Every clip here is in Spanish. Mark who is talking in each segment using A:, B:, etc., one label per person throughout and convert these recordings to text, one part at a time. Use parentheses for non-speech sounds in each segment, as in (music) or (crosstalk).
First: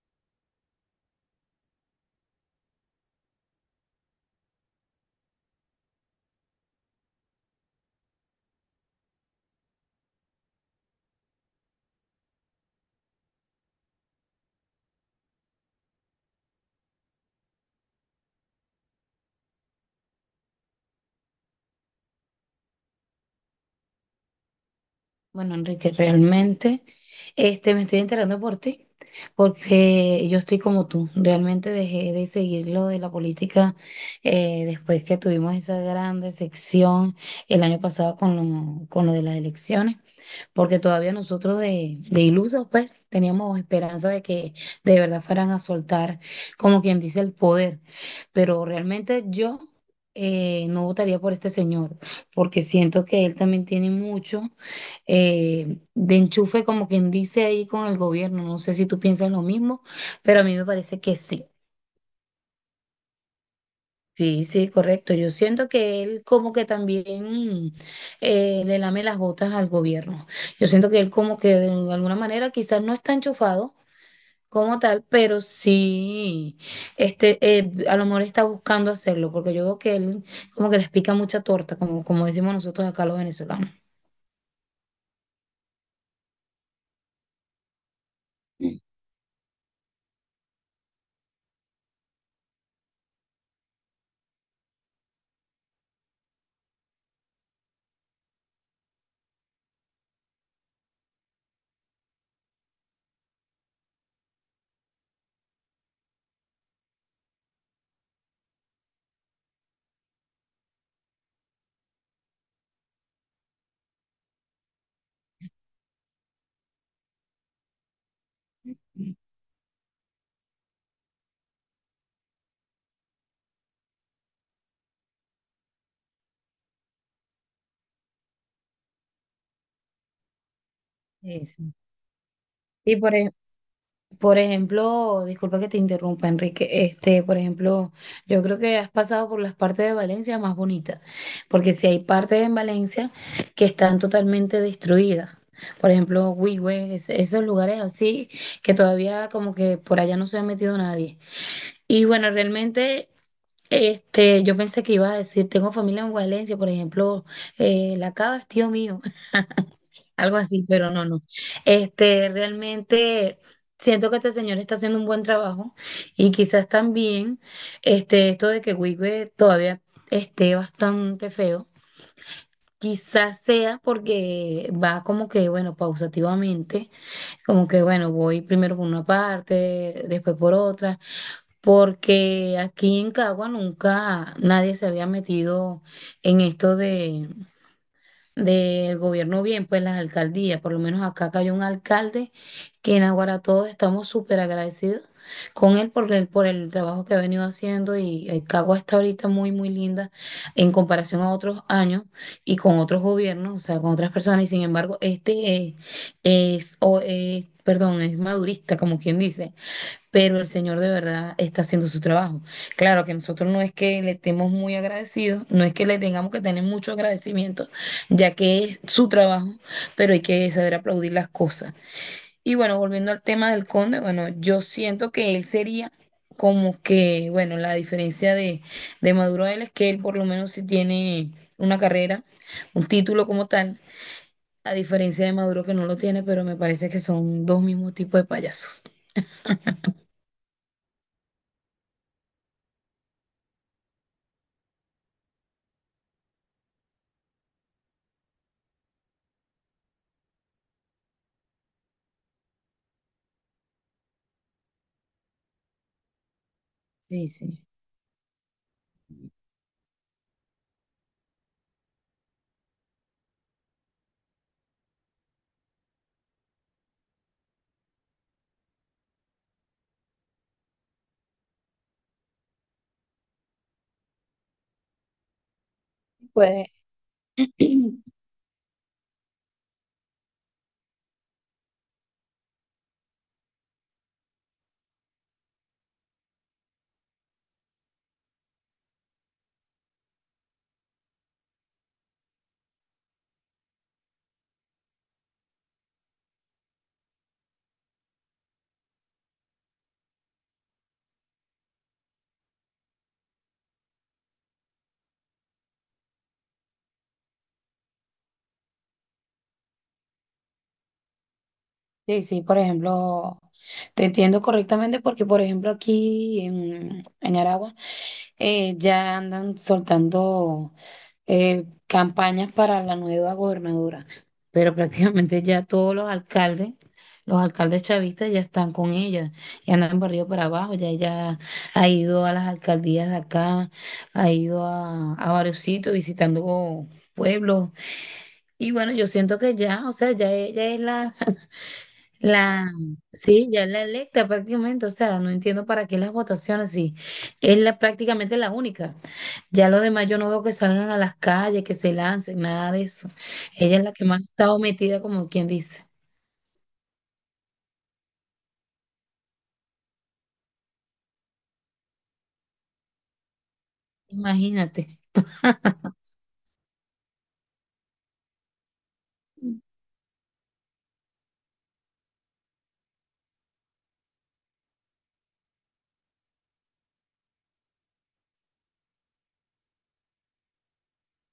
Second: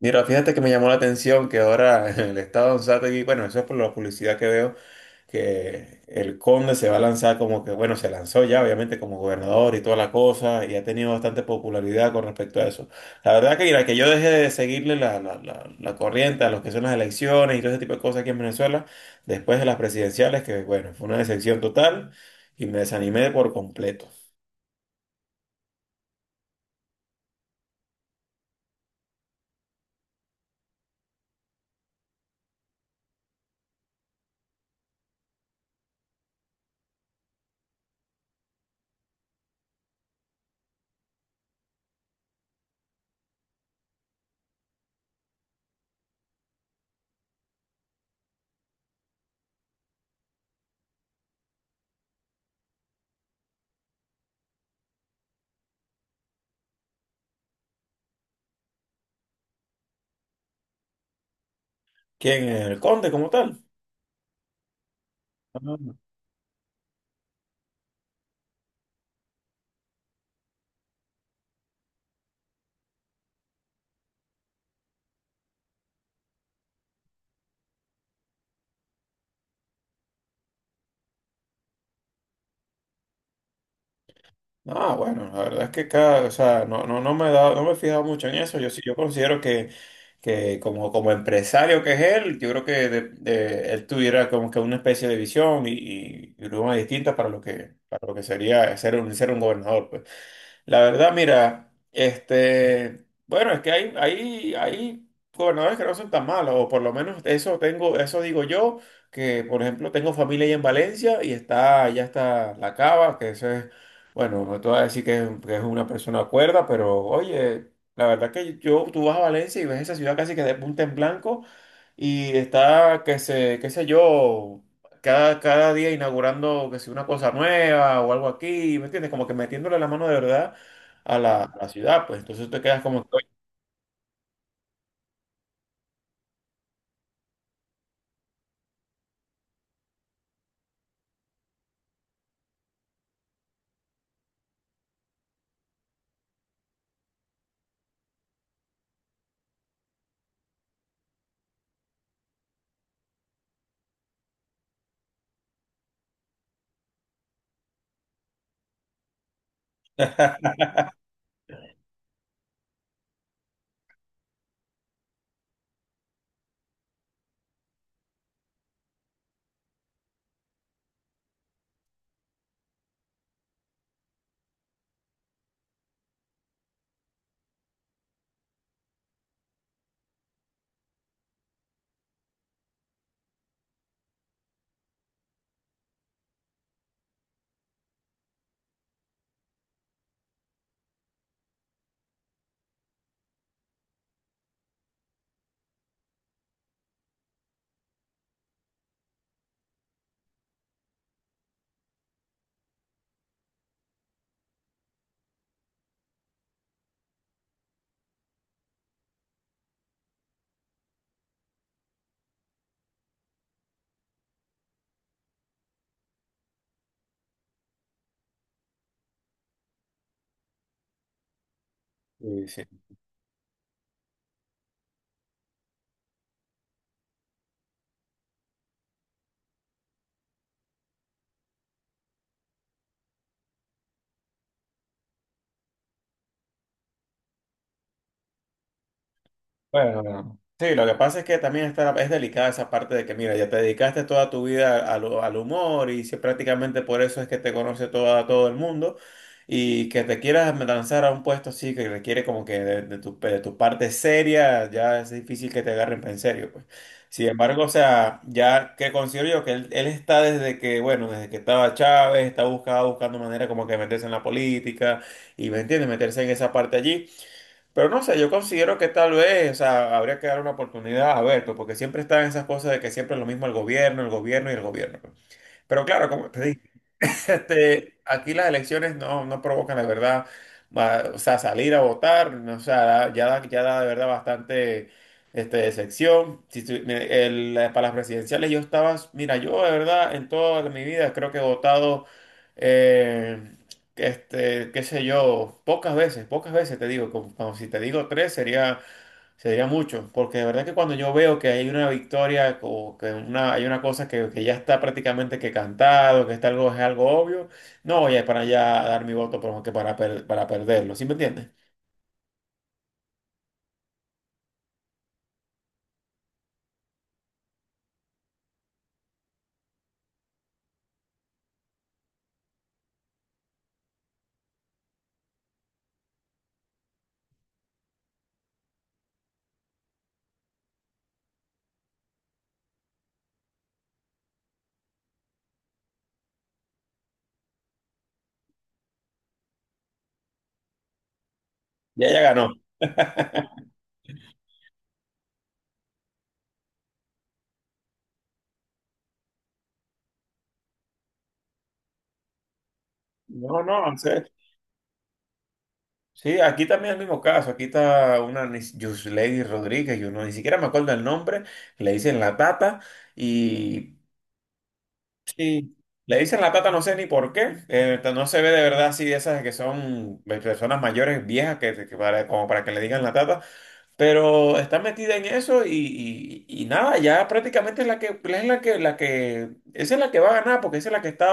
A: Mira, fíjate que me llamó la atención que ahora (laughs) el estado de Anzoátegui, bueno, eso es por la publicidad que veo, que el Conde se va a lanzar como que, bueno, se lanzó ya, obviamente, como gobernador y toda la cosa, y ha tenido bastante popularidad con respecto a eso. La verdad que, mira, que yo dejé de seguirle la corriente a los que son las elecciones y todo ese tipo de cosas aquí en Venezuela, después de las presidenciales, que, bueno, fue una decepción total y me desanimé por completo.
B: Bueno, Enrique, realmente me estoy enterando por ti, porque yo estoy como tú. Realmente dejé de seguir lo de la política después que tuvimos esa gran decepción el año pasado con lo de las elecciones, porque todavía nosotros de ilusos, pues, teníamos esperanza de que de verdad fueran a soltar, como quien dice, el poder. Pero realmente yo no votaría por este señor, porque siento que él también tiene mucho de enchufe, como quien dice ahí con el gobierno. No sé si tú piensas lo mismo, pero a mí me parece que sí.
A: ¿Quién? ¿El Conde como tal?
B: Sí, sí, correcto. Yo siento que él como que también le lame las botas al gobierno. Yo siento que él como que de alguna manera quizás no está enchufado como tal, pero sí, a lo mejor está buscando hacerlo, porque yo veo que él como que les pica mucha torta, como, como decimos nosotros acá los venezolanos.
A: Ah, bueno, la verdad es que cada, o sea, no, no, no me he dado, no me he fijado mucho en eso. Yo
B: Mm.
A: sí, yo considero que, como empresario que es él, yo creo que él tuviera como que una especie de visión y una distinta para lo que sería ser un, gobernador, pues. La verdad, mira, bueno, es que hay gobernadores que no son tan malos, o por lo menos eso tengo, eso digo yo, que por ejemplo tengo familia ahí en Valencia y está, ya está La Cava, que eso es, bueno, no te voy a decir que es una persona cuerda, pero oye, la verdad que yo, tú vas a Valencia y ves esa ciudad casi que de punta en blanco y está, que se, qué sé yo. Cada día inaugurando que si una cosa nueva o algo aquí, ¿me entiendes? Como que metiéndole la mano de verdad a la,
B: Sí,
A: a la
B: sí.
A: ciudad, pues entonces te quedas
B: Y
A: como
B: por,
A: que,
B: ej- Por ejemplo, disculpa que te interrumpa, Enrique. Este, por ejemplo, yo creo que has pasado por las partes de Valencia más bonitas, porque si hay partes en Valencia que están totalmente destruidas. Por ejemplo, Huigüe, esos lugares así que todavía como que por allá no se ha metido nadie. Y bueno, realmente yo pensé que ibas a decir, tengo familia en Valencia, por ejemplo, La Cava es tío mío algo así, pero no, no. Este, realmente siento que este señor está haciendo un buen trabajo y quizás también este, esto de que Wigwe todavía esté bastante feo. Quizás sea porque va como que, bueno, pausativamente, como que, bueno, voy primero por una parte, después por otra, porque aquí en Cagua nunca nadie se había metido en esto del gobierno bien, pues las alcaldías, por lo menos acá cayó un alcalde que en Aguara todos estamos súper agradecidos con él por el trabajo que ha venido haciendo y Cagua está ahorita muy, muy linda en comparación a otros años y con otros gobiernos, o sea, con otras personas y sin embargo, perdón, es madurista, como quien dice, pero el Señor de verdad está haciendo su trabajo. Claro que nosotros no es que le estemos muy agradecidos, no es que le tengamos que tener mucho agradecimiento, ya que es su trabajo, pero hay que saber aplaudir las cosas.
A: oye,
B: Y
A: sí.
B: bueno, volviendo al tema del conde, bueno, yo siento que él sería como que, bueno, la diferencia de Maduro a él es que él por lo menos sí tiene una carrera, un título como tal, a diferencia de Maduro que no lo tiene, pero me parece que son dos mismos tipos de payasos.
A: Bueno, bueno, sí, lo que pasa es que también está, es delicada esa parte de que, mira, ya te dedicaste toda tu vida al humor y si prácticamente por eso es que te conoce toda, todo el mundo y que te quieras lanzar a un puesto así que requiere como que de tu parte seria, ya es difícil que te agarren en serio, pues. Sin
B: Sí, sí.
A: embargo, o sea, ya que considero yo que él está desde que, bueno, desde que estaba Chávez, está buscando manera como que meterse en la política y, ¿me entiendes? Meterse en esa parte allí. Pero no sé, yo considero que tal vez, o sea, habría que dar una oportunidad a ver, pues, porque siempre están esas cosas de que siempre es lo mismo el gobierno y el gobierno, pues. Pero claro,
B: Pues
A: aquí las elecciones no, no provocan, la verdad, o sea, salir a votar, no, o sea, ya da de verdad bastante decepción. Si para las presidenciales yo estaba, mira, yo de verdad en toda mi vida creo que he votado, eh, qué sé yo, pocas veces te digo, como si te digo tres sería mucho, porque de verdad que cuando yo veo que hay una victoria o que hay una cosa que ya está prácticamente que cantado, que está algo, es algo obvio, no voy a para allá a dar mi voto pero que para perderlo, ¿sí me entiendes?
B: sí, sí, por ejemplo, te entiendo correctamente porque, por ejemplo, aquí en Aragua ya andan soltando campañas para la nueva gobernadora, pero (laughs) prácticamente ya todos los alcaldes chavistas ya están con ella, ya andan por arriba y para abajo, ya ella ha ido a las alcaldías de acá, ha ido a varios sitios visitando pueblos. Y bueno, yo siento que ya, o sea, ya ella es la (laughs)
A: Ya ganó.
B: La, sí, ya es la electa prácticamente, o sea, no entiendo para qué las votaciones, sí, es la, prácticamente la única. Ya los demás yo no veo que salgan a las calles, que se lancen, nada de eso.
A: No,
B: Ella
A: no,
B: es la
A: en
B: que más ha
A: serio.
B: estado metida, como quien dice.
A: Sí, aquí también es el mismo caso, aquí está una Yuslady Rodríguez, yo no, ni siquiera me acuerdo el nombre, le dicen la tata y,
B: Imagínate.
A: sí, le dicen la tata, no sé ni por qué. No se ve de verdad así de esas que son personas mayores, viejas, como para que le digan la tata. Pero está metida en eso y nada, ya prácticamente es la que, esa es la que va a ganar, porque esa es la que está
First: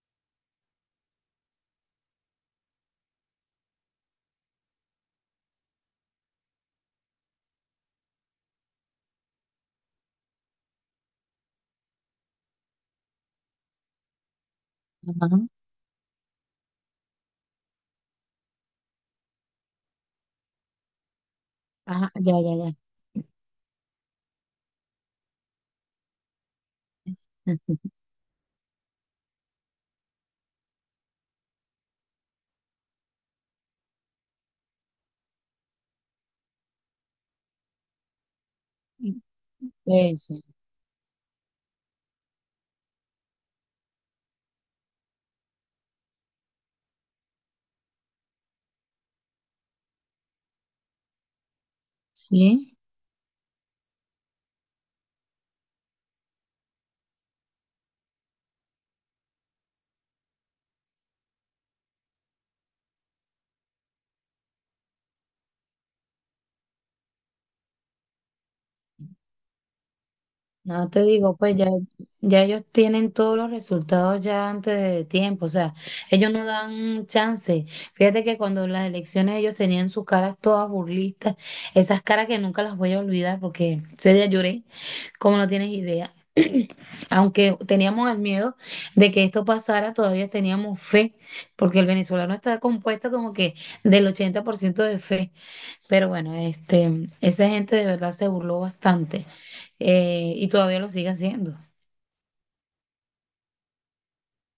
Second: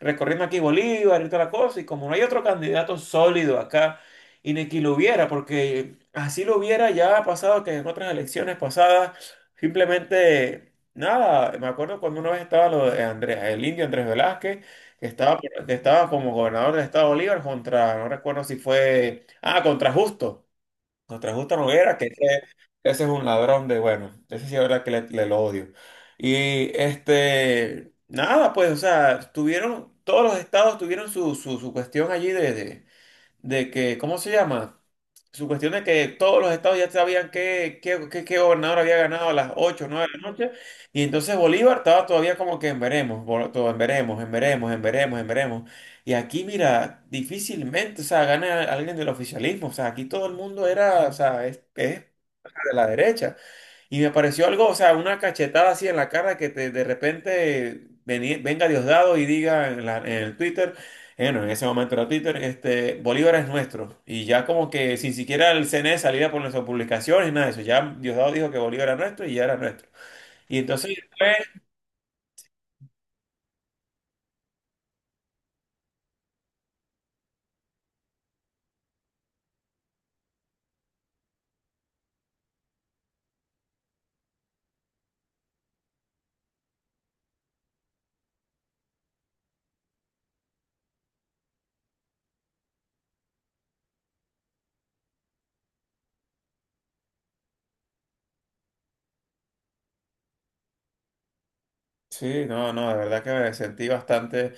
A: recorriendo aquí Bolívar y toda la cosa. Y como no hay otro candidato sólido acá, y ni que lo hubiera, porque así lo hubiera ya ha pasado que en otras elecciones pasadas, simplemente nada, me acuerdo cuando una vez estaba lo de Andrés, el indio Andrés Velázquez, que
B: Ajá,
A: estaba, que estaba como gobernador del estado de Bolívar contra, no recuerdo si fue, ah, contra Justo. Nos trajo esta hoguera,
B: ajá, ya, ya,
A: ese es un ladrón de, bueno, ese sí es verdad que le lo odio. Y
B: ya.
A: nada, pues, o sea, todos los estados tuvieron su cuestión allí de que, ¿cómo se llama? Su cuestión de que todos los estados ya sabían qué gobernador había ganado
B: (laughs)
A: a las 8 o 9 de la
B: Eso,
A: noche, y entonces Bolívar estaba todavía como que en veremos, todo en veremos, en veremos, en veremos, en veremos. Y aquí, mira, difícilmente, o sea, gana alguien del oficialismo, o sea, aquí todo el mundo era, o sea, es de
B: sí.
A: la derecha. Y me pareció algo, o sea, una cachetada así en la cara de repente venga Diosdado y diga en el Twitter, bueno, en ese momento era Twitter, Bolívar es nuestro. Y ya como que sin siquiera el CNE saliera por nuestras publicaciones, nada de eso. Ya Diosdado dijo que Bolívar era nuestro y ya era nuestro. Y
B: No
A: entonces,
B: te digo, pues ya, ya ellos tienen todos los resultados ya antes de tiempo, o sea, ellos no dan chance. Fíjate que cuando las elecciones ellos tenían sus caras todas burlistas, esas caras que nunca las voy a olvidar porque ese día lloré, como no tienes idea. Aunque teníamos el miedo de que esto pasara, todavía teníamos fe, porque el venezolano está compuesto como que del 80% de fe. Pero bueno, este, esa gente de verdad se burló bastante y todavía lo sigue haciendo.
A: sí, no, no, de verdad que me sentí bastante,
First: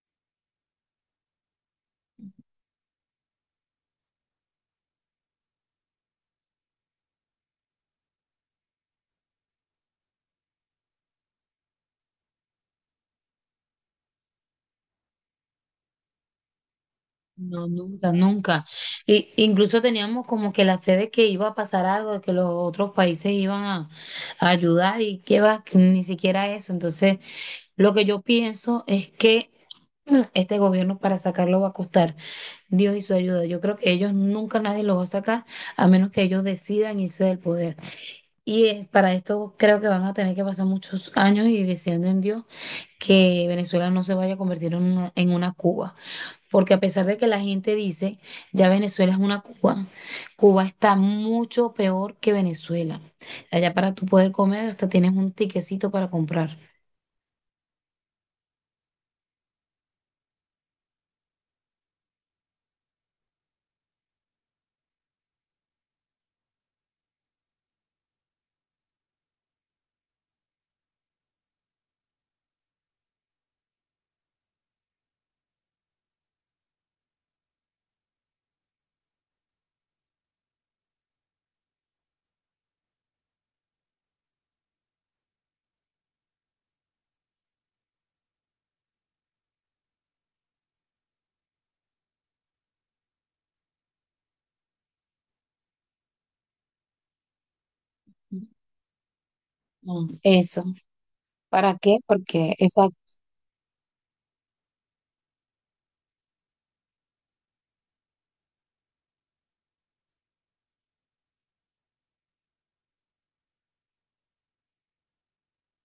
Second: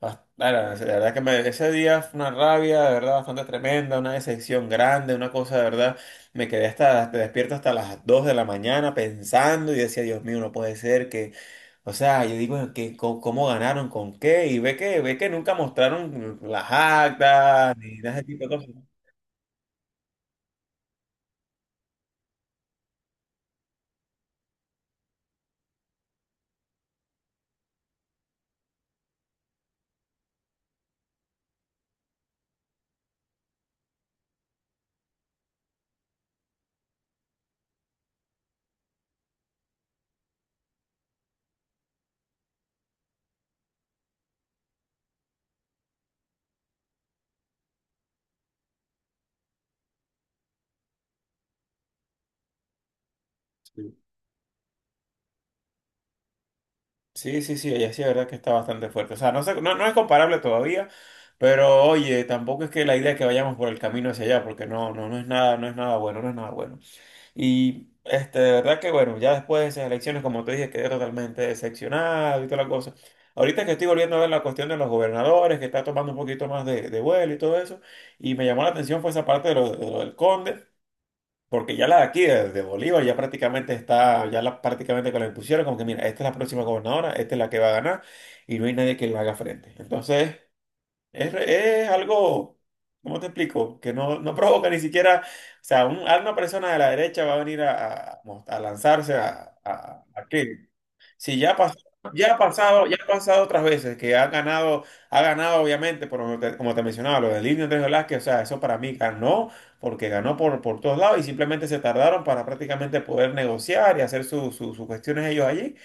A: bueno, de verdad que ese día fue una rabia, de verdad, bastante tremenda, una decepción grande, una cosa de verdad, me quedé hasta, te despierto hasta las 2 de la mañana pensando y decía, Dios mío, no puede ser que, o sea, yo digo, ¿cómo ganaron? ¿Con qué? Y ve que, nunca mostraron las
B: No,
A: actas ni
B: nunca,
A: nada de ese tipo de
B: nunca.
A: cosas.
B: Y, incluso teníamos como que la fe de que iba a pasar algo, de que los otros países iban a ayudar y que va, que ni siquiera eso. Entonces, lo que yo pienso es que este gobierno para sacarlo va a costar Dios y su ayuda. Yo creo que ellos nunca nadie lo va a sacar a menos que ellos decidan irse del poder. Y para esto creo que van a tener que pasar muchos años y deseando en Dios que Venezuela no se vaya a convertir en una Cuba. Porque a pesar de que la gente dice, ya Venezuela es una Cuba, Cuba está mucho peor que Venezuela. Allá para tú poder comer hasta tienes un tiquecito para comprar.
A: Sí, sí, sí, ella sí, la verdad que está bastante fuerte. O sea, no, no, no es comparable todavía, pero oye, tampoco es que la idea es que vayamos por el camino hacia allá, porque no, no, no es nada, no es nada bueno, no es nada bueno. Y de verdad que bueno, ya después de esas elecciones, como te dije, quedé totalmente decepcionado y toda la cosa. Ahorita que estoy volviendo a ver la cuestión de los gobernadores, que está tomando un poquito más de vuelo y todo eso, y me llamó la atención fue esa parte de lo del Conde. Porque ya la de aquí, de Bolívar, ya prácticamente está, prácticamente que la impusieron, como que mira, esta es la próxima gobernadora, esta es la que va a ganar, y no hay nadie que le haga frente. Entonces, es algo, ¿cómo te explico? Que no, no provoca ni siquiera, o sea, alguna persona de la derecha va a venir a lanzarse a, a,
B: Mm,
A: a
B: eso.
A: qué. Sí, ya ha
B: ¿Para
A: pasado,
B: qué? Porque exacto.
A: otras veces que ha ganado obviamente, por como te mencionaba, lo del Indio Andrés Velázquez, o sea, eso para mí ganó, porque ganó por todos lados y simplemente se tardaron para prácticamente poder negociar y hacer sus cuestiones ellos allí.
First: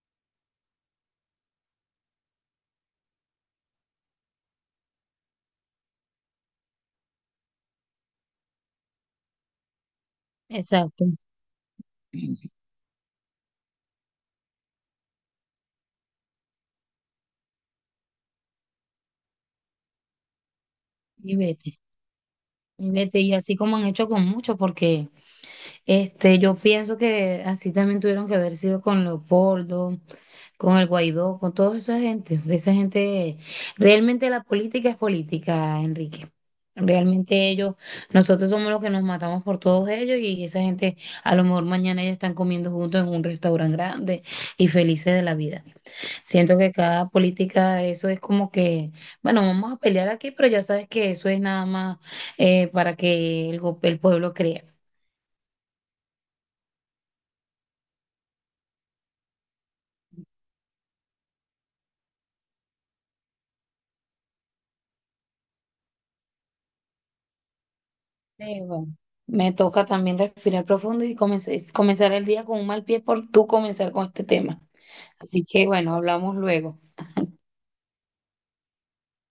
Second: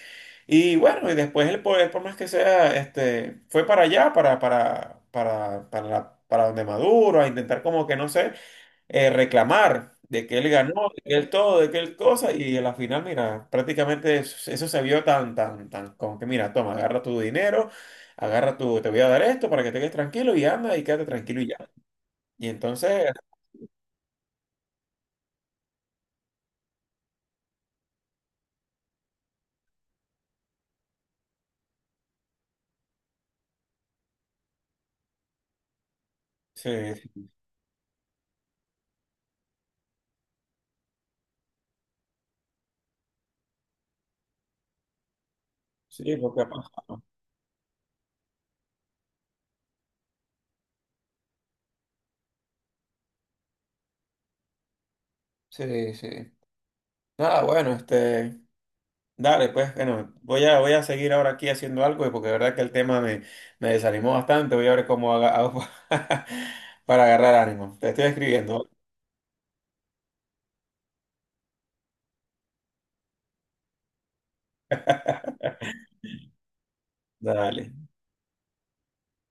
A: Y bueno, y después el poder, por más que sea, fue para allá, para donde Maduro, a intentar como que no sé reclamar de que él ganó, de
B: Exacto.
A: que él todo, de que él cosa, y en la final, mira, prácticamente eso se vio tan, tan, tan, como que mira, toma, agarra tu dinero, te voy a dar esto para que te quedes tranquilo y anda y quédate
B: Y
A: tranquilo y ya.
B: vete,
A: Y
B: y
A: entonces,
B: vete. Y así como han hecho con muchos, porque... Este, yo pienso que así también tuvieron que haber sido con Leopoldo, con el Guaidó, con toda esa gente. Esa gente, realmente la política es política, Enrique.
A: sí,
B: Realmente ellos, nosotros somos los que nos matamos por todos ellos y esa gente a lo mejor mañana ya están comiendo juntos en un restaurante grande y felices de la vida.
A: sí, lo que ha
B: Siento que
A: pasado.
B: cada política, eso es como que, bueno, vamos a pelear aquí, pero ya sabes que eso es nada más para que el pueblo crea.
A: Sí, sí. Nada, bueno, dale, pues, bueno, voy a seguir ahora aquí haciendo algo, porque de verdad que el tema me desanimó bastante, voy a ver cómo hago (laughs) para agarrar ánimo. Te estoy escribiendo,
B: Leo, me toca también respirar profundo y comenzar el día con un mal pie por tú comenzar con este tema. Así que bueno, hablamos luego.
A: ¿vale? Dale.